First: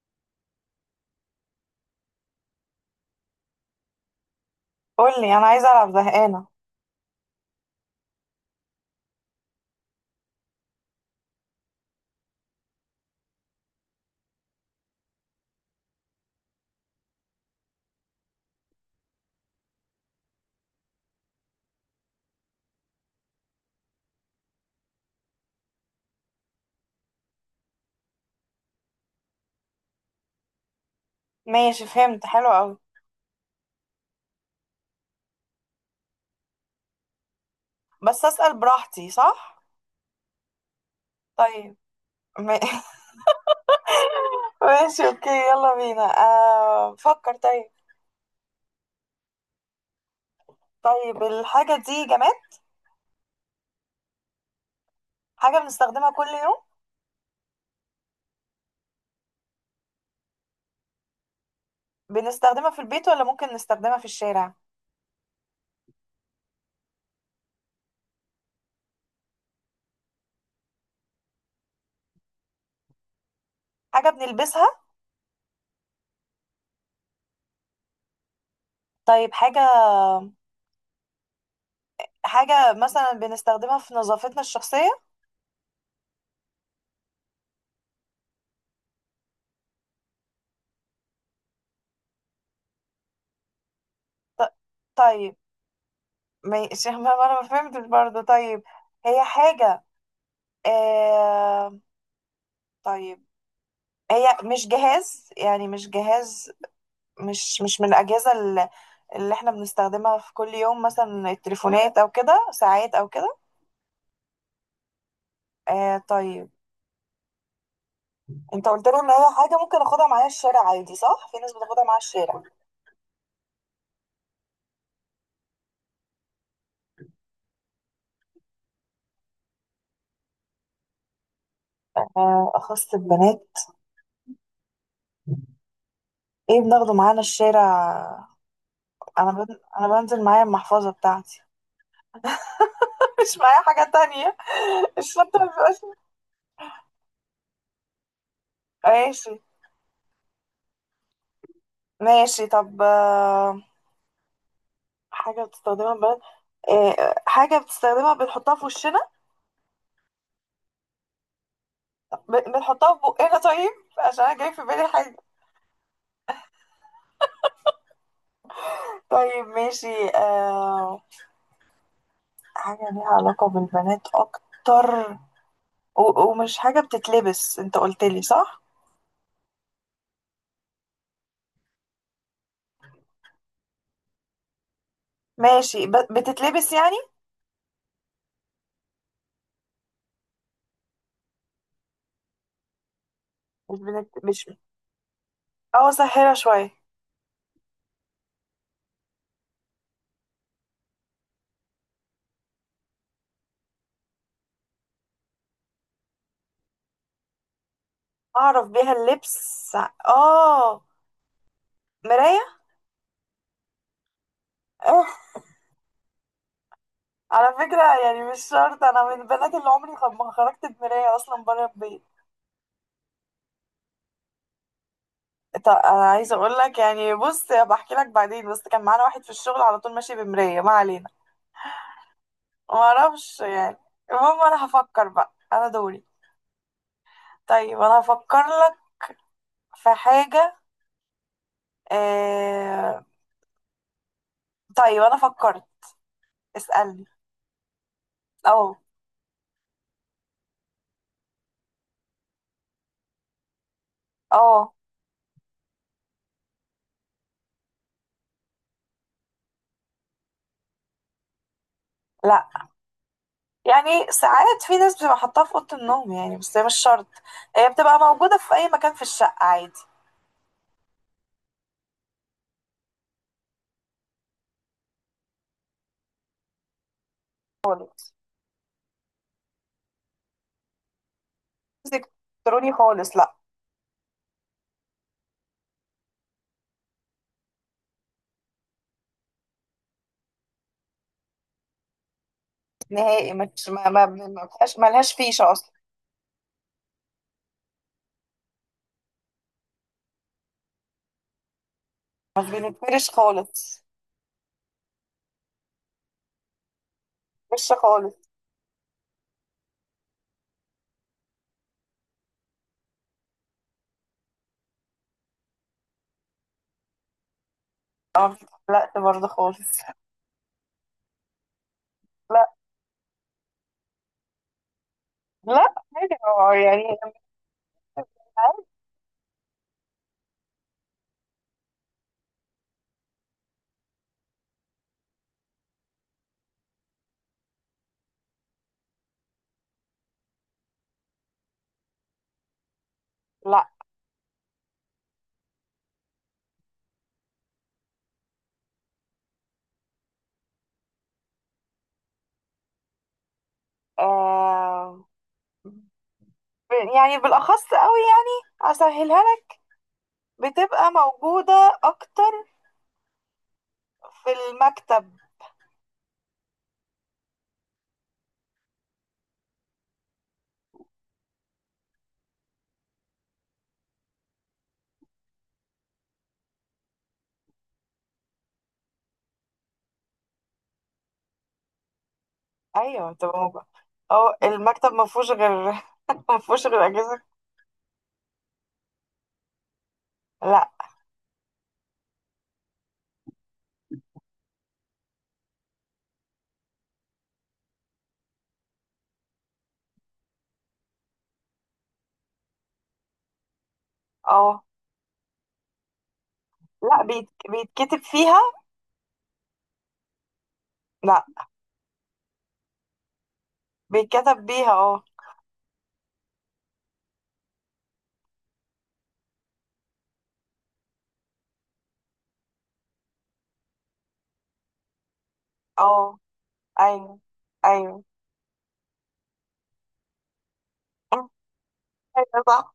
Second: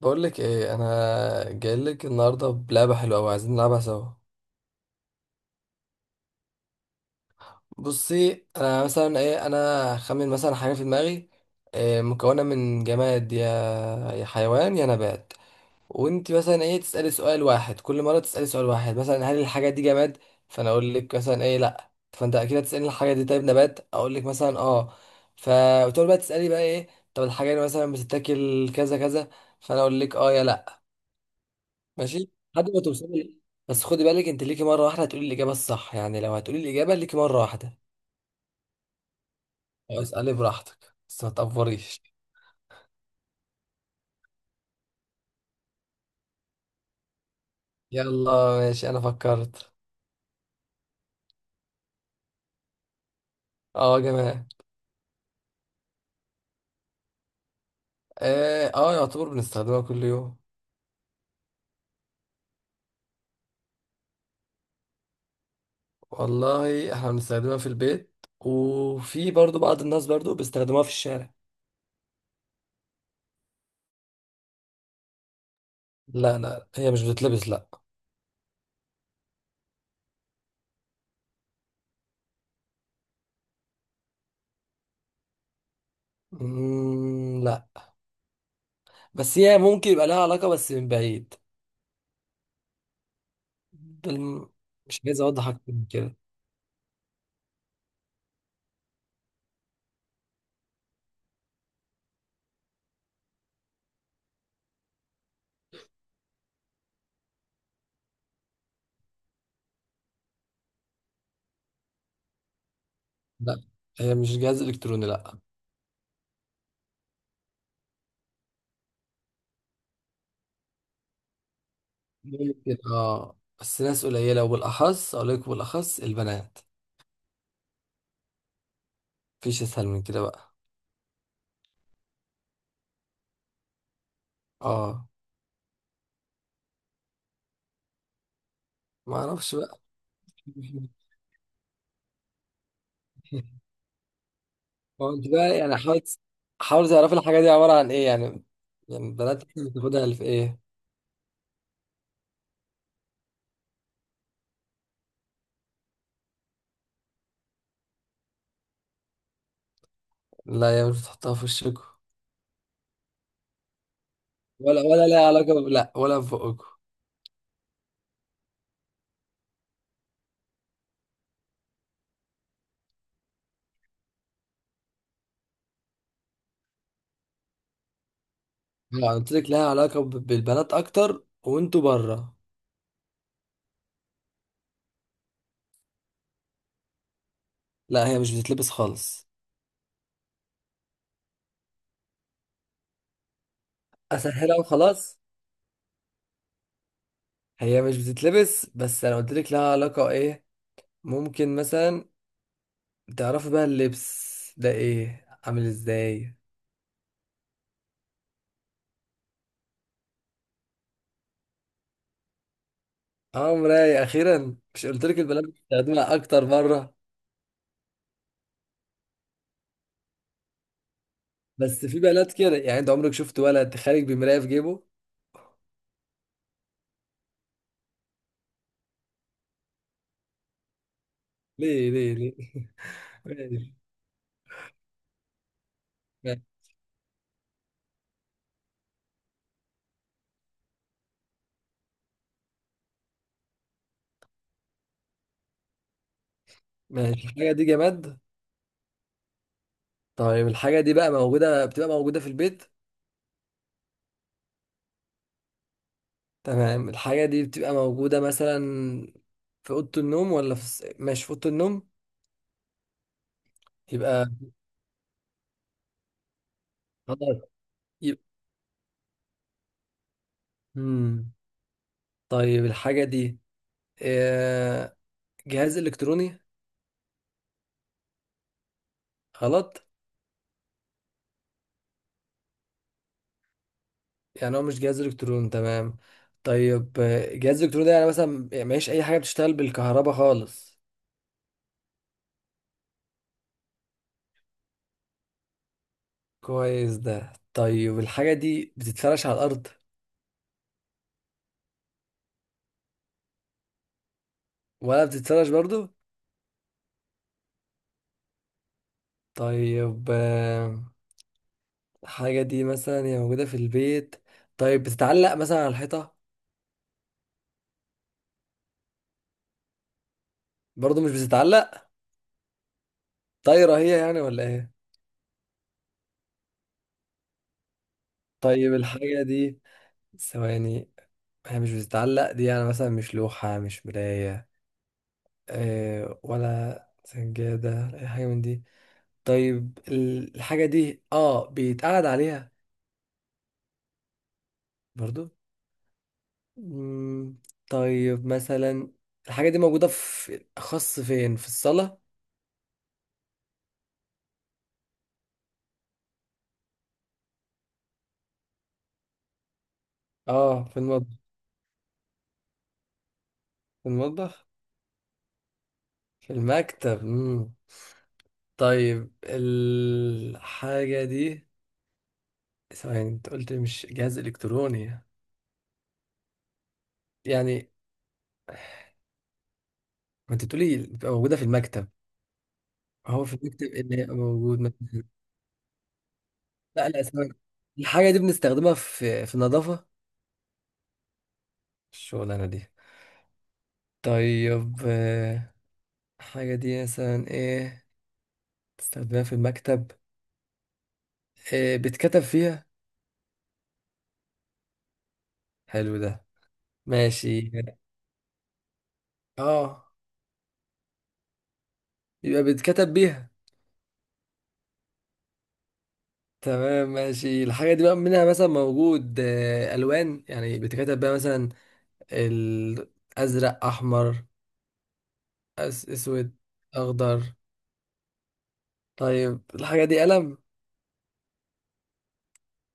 بقول لك ايه، انا جاي لك النهارده بلعبه حلوه قوي عايزين نلعبها سوا. قولي انا عايزه العب زهقانه. بصي انا مثلا ايه، انا خمن مثلا حاجه في دماغي. إيه مكونه من جماد يا حيوان يا نبات. وانت مثلا ايه تسالي سؤال واحد، كل مره تسالي سؤال واحد مثلا هل الحاجه دي جماد، فانا اقول لك مثلا ايه لا، فانت اكيد هتسالي الحاجه دي طيب نبات، اقول لك مثلا اه. ف وتقعد بقى تسالي بقى ايه. طب الحاجه دي مثلا بتتاكل كذا كذا، فانا اقول لك اه يا لا. ماشي فهمت، ماشي، حلو لحد قوي. ما توصلي. بس خدي بالك انت ليكي مره واحده هتقولي الاجابه الصح، يعني لو هتقولي الاجابه ليكي مره واحده. بس اسال براحتي صح؟ أو اسالي براحتك بس ما طيب تقفريش. ما- ماشي اوكي، يلا بينا، فكر. طيب يلا، ماشي انا فكرت. طيب الحاجه دي جماد؟ اه يا جماعه. حاجه بنستخدمها كل يوم؟ اه، يعتبر بنستخدمها كل يوم. بنستخدمها في البيت ولا ممكن نستخدمها في الشارع؟ والله احنا بنستخدمها في البيت، وفي برضو بعض الناس برضو بيستخدموها في الشارع. حاجه بنلبسها؟ لا لا، هي مش بتتلبس، لا. طيب حاجه، حاجه مثلا بنستخدمها في نظافتنا الشخصيه؟ لا، بس هي ممكن يبقى لها علاقه بس من بعيد. ده الم- ط- مش عايز طيب اوضح اكتر من كده. ماشي. ما انا ما فهمتش برضه. طيب هي حاجه، آه... طيب، هي مش جهاز، يعني مش جهاز. مش من اللي احنا بنستخدمها في كل يوم، مثلا التليفونات او كده، ساعات او كده. لا، هي مش جهاز الكتروني، لا. آه طيب، انت قلت له ان هي حاجة ممكن اخدها معايا الشارع عادي صح؟ في ناس بتاخدها معايا الشارع. ممكن اه، بس ناس قليلة وبالأخص أقول لك بالأخص البنات. مفيش أسهل من كده بقى. آه أخص البنات. اه. ايه بناخده معانا الشارع؟ ما أعرفش بقى. انا بنزل معايا المحفظة بتاعتي. مش معايا حاجة تانية. هو أنت الشنطة ما بقى بيبقاش. يعني حاول، حاول تعرف الحاجة دي عبارة عن إيه يعني. يعني ماشي البنات إحنا بتاخدها في إيه. ماشي، طب حاجة بتستخدمها البنات؟ حاجة بتستخدمها بنحطها في وشنا؟ لا يا، مش بتحطها في وشكوا. بنحطها في بقنا؟ طيب عشان انا جاي في ولا بالي ولا حاجة. لها علاقة ب، لا ولا في بقكوا. طيب ماشي. حاجة ليها علاقة بالبنات اكتر؟ ومش حاجة بتتلبس انت قلت لي صح؟ أنا قلت لك لها علاقة ب، بالبنات أكتر وأنتوا بره. ماشي. بتتلبس يعني؟ لا هي مش بتتلبس خالص. مش أسهلها وخلاص. اه سهلة شوية. هي مش بتتلبس بس أنا قلت لك لها علاقة إيه. ممكن مثلا تعرفي بقى اللبس ده ايه عامل ازاي. اعرف بيها اللبس؟ اه. مراية. اه مراية، اخيرا. مش آه. قلت لك البنات بتستخدمها اكتر مرة؟ على فكرة يعني مش شرط، انا من البنات اللي عمري ما خرجت بمراية اصلا بره بس في البيت. بنات كده، يعني انت عمرك شفت ولد خارج بمراية في جيبه؟ طب انا عايزه اقول لك، يعني بص، بحكي لك بعدين، بس كان معانا واحد في الشغل على طول ماشي بمرايه، ما علينا. ليه ليه ليه؟ معرفش ماشي. يعني. المهم انا هفكر بقى، انا دوري. ماشي طيب انا هفكر لك في حاجة. آه... طيب انا فكرت، اسألني. ماشي. الحاجة دي جماد. اه. طيب الحاجة دي بقى موجودة، بتبقى موجودة في البيت. اه. تمام، الحاجة دي بتبقى موجودة مثلا في أوضة النوم، ولا في الس-، ماشي في أوضة النوم. لا، يعني يبقى ساعات في ناس بتبقى حاطاها في اوضة النوم يعني، بس هي مش شرط. خلاص. هي بتبقى يبقى موجودة في اي مكان في الشقة عادي. مم. طيب الحاجة دي آه، جهاز إلكتروني؟ خالص. غلط. مش الكتروني خالص لا. يعني هو مش جهاز الكترون، تمام. طيب جهاز الكترون ده يعني مثلا، يعني مفيش اي حاجه بتشتغل بالكهرباء خالص. نهائي، مش ما فيهاش، ملهاش فيشة اصلا. كويس ده. طيب الحاجه دي بتتفرش على الارض مش بنتفرش خالص. ولا بتتفرش برضو؟ فيشة خالص. طيب الحاجه دي مثلا هي موجوده في البيت. طيب بتتعلق مثلا على الحيطه؟ اه. لا برضه خالص. برضو مش بتتعلق. لا. طايره هي يعني ولا ايه؟ لا حاجة يعني. طيب الحاجه دي، ثواني. هي مش بتتعلق دي، يعني مثلا مش لوحه، مش مرايه، ولا سجادة أي حاجة من دي. طيب ال-، الحاجة دي اه بيتقعد عليها؟ لا. برضو. مم، طيب مثلا الحاجة دي موجودة في أخص فين؟ في الصالة؟ آه يعني بالأخص قوي، يعني أسهلها لك. اه في بتبقى المطبخ؟ موجودة أكتر في في المطبخ، المكتب. في المكتب. مم. طيب الحاجة دي، ثواني، انت قلت مش جهاز إلكتروني، يعني، ما انت بتقولي بتبقى موجودة في المكتب، أيوة هو في بتبقى موجودة. المكتب اللي أو هيبقى موجود؟ المكتب ما فيهوش غير، ما فيهوش غير لا لا أجهزة. ثواني. الحاجة دي بنستخدمها في في النظافة لا. الشغلانة دي؟ طيب الحاجة دي مثلا ايه بتستخدمها في المكتب، إيه بتكتب فيها؟ أه. حلو ده. لا بيت... ماشي. بيتكتب فيها. اه، لا، يبقى بتكتب بيها. بيتكتب بيها، أه. تمام، ماشي. الحاجة دي بقى منها مثلا موجود ألوان، يعني بتكتب بيها مثلا الأزرق، أحمر، أس- أه. أسود، أيوة. أخضر. أيوة. طيب الحاجة دي قلم. أيوة صح.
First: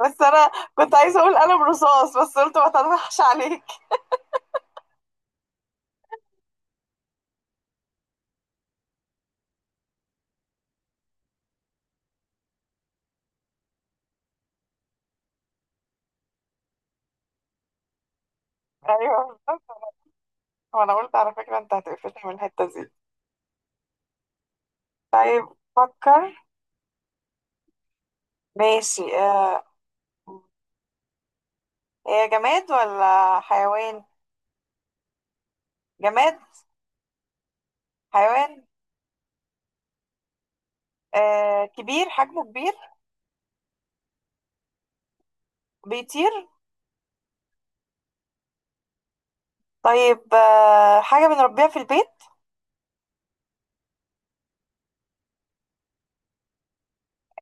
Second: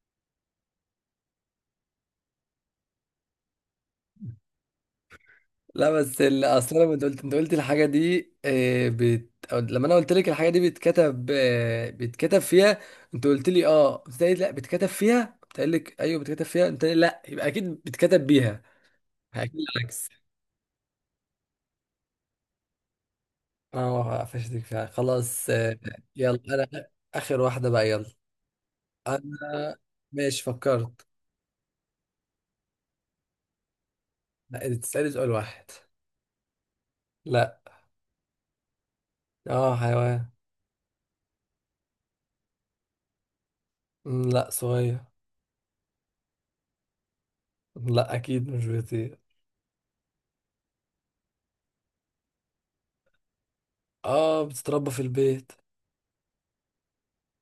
بس أنا كنت عايزة أقول قلم رصاص، بس قلت ما تضحكش عليك. لا بس ال-، اصل انا، انت قلت، انت قلت الحاجه دي بت، أو لما انا قلت لك الحاجه دي بتكتب بتكتب فيها، انت قلت لي اه، قلت لي لا بتكتب فيها، قلت لك ايوه بتكتب فيها، انت قلت لي لا، يبقى اكيد بتكتب بيها، أيوه اكيد بالظبط. العكس. وأنا قلت على فكرة أنت هتقفلني من الحتة دي. اه قفشتك فعلا طيب خلاص. فكر. يلا انا، اخر واحده بقى، يلا. ماشي آه. انا، ماشي فكرت. هي جماد ولا حيوان؟ لا انت تسالي سؤال واحد. جماد؟ لا. حيوان؟ اه حيوان. آه. كبير، حجمه كبير؟ لا صغير. بيطير؟ لا اكيد مش بيطير. طيب آه. حاجة بنربيها في البيت؟ اه بتتربى في البيت.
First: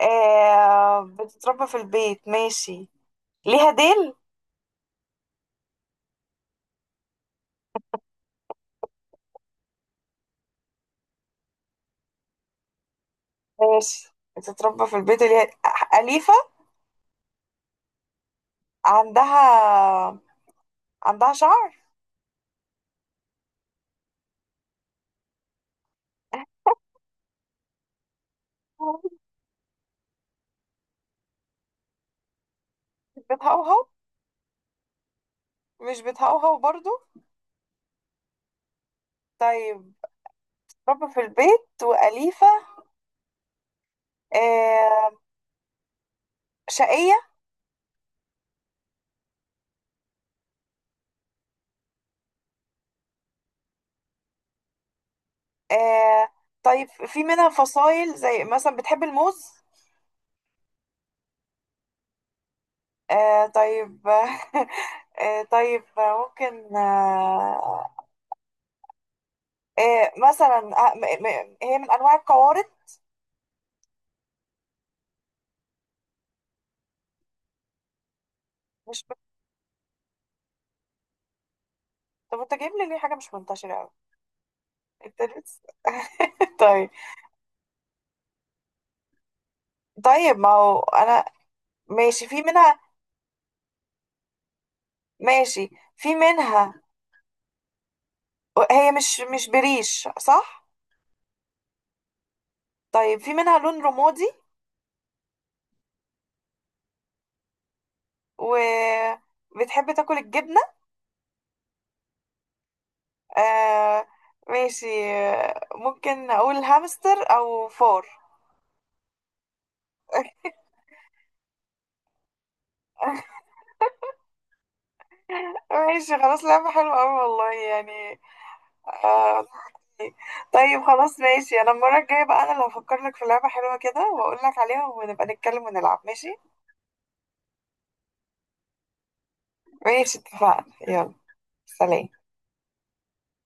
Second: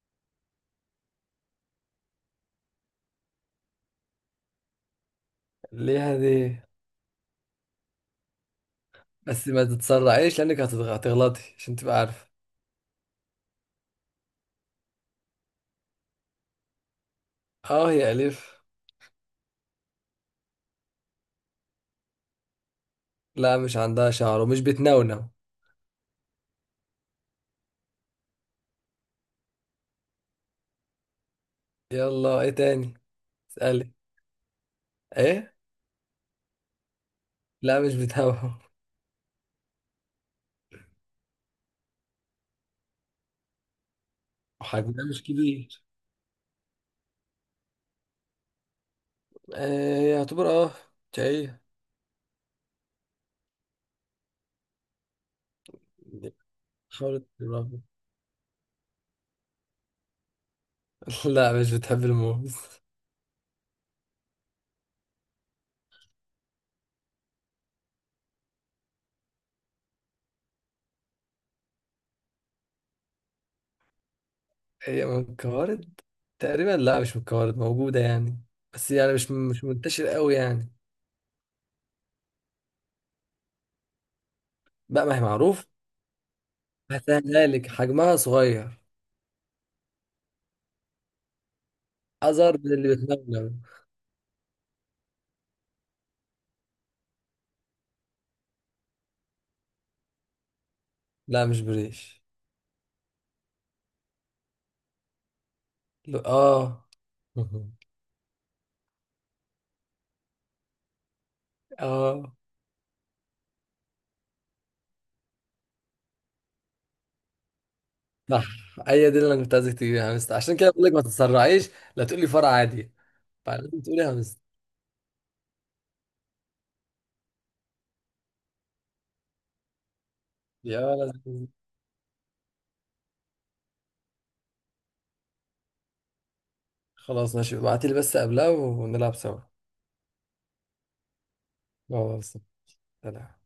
آه. بتتربى في البيت ماشي. ليها ديل؟ ليه دي، بس ما تتسرعيش لانك هتتغ- هتغلطي عشان تبقى عارفه. ماشي، بتتربى في البيت وليها، أليفة؟ اه هي الف. عندها، عندها شعر؟ لا مش عندها شعر ومش بتنونو. يلا ايه تاني، مش بتهوهو؟ اسالي. ايه؟ مش بتهوهو برضو؟ لا مش بتنونو. طيب بتتربى في البيت وأليفة. وحجمها آه. مش كبير. شقية؟ آه يعتبر اه، شقية. آه طيب. في حاولت منها تقربي. فصائل زي مثلا بتحب الموز؟ لا مش بتحب الموز. آه طيب آه طيب ممكن، آه، آه مثلا، آه م م هي من انواع القوارض؟ هي من الكوارد تقريبا، لا مش من الكوارد، موجودة يعني بس مش يعني ب... مش منتشر قوي يعني. طب انت جايب لي ليه حاجه مش منتشره قوي؟ بقى ما هي انت لسه معروف. طيب. هسهلها لك، حجمها صغير، طيب ما هو انا ماشي، في أصغر من منها، اللي بتنونو. ماشي في منها، هي مش بريش صح؟ لا مش بريش. طيب في منها لون رمادي اه. وبتحب تاكل الجبنه؟ اه آه ماشي. ممكن اقول هامستر او فار؟ صح. هي دي اللي انا كنت عايزك تجيبي يا همستة، عشان كده بقول لك ما تتسرعيش لا تقولي فرع عادي، فلازم تقولي همستة. ماشي خلاص، لعبة حلوة أوي والله يعني. آه طيب يا خلاص لازم. ماشي، أنا المرة الجاية بقى أنا اللي هفكر لك في لعبة حلوة كده وأقول لك عليها، ونبقى نتكلم ونلعب ماشي. خلاص ماشي، ابعتي لي بس قبلها ونلعب سوا. ماشي اتفقنا، يلا سلام. خلاص. سلام.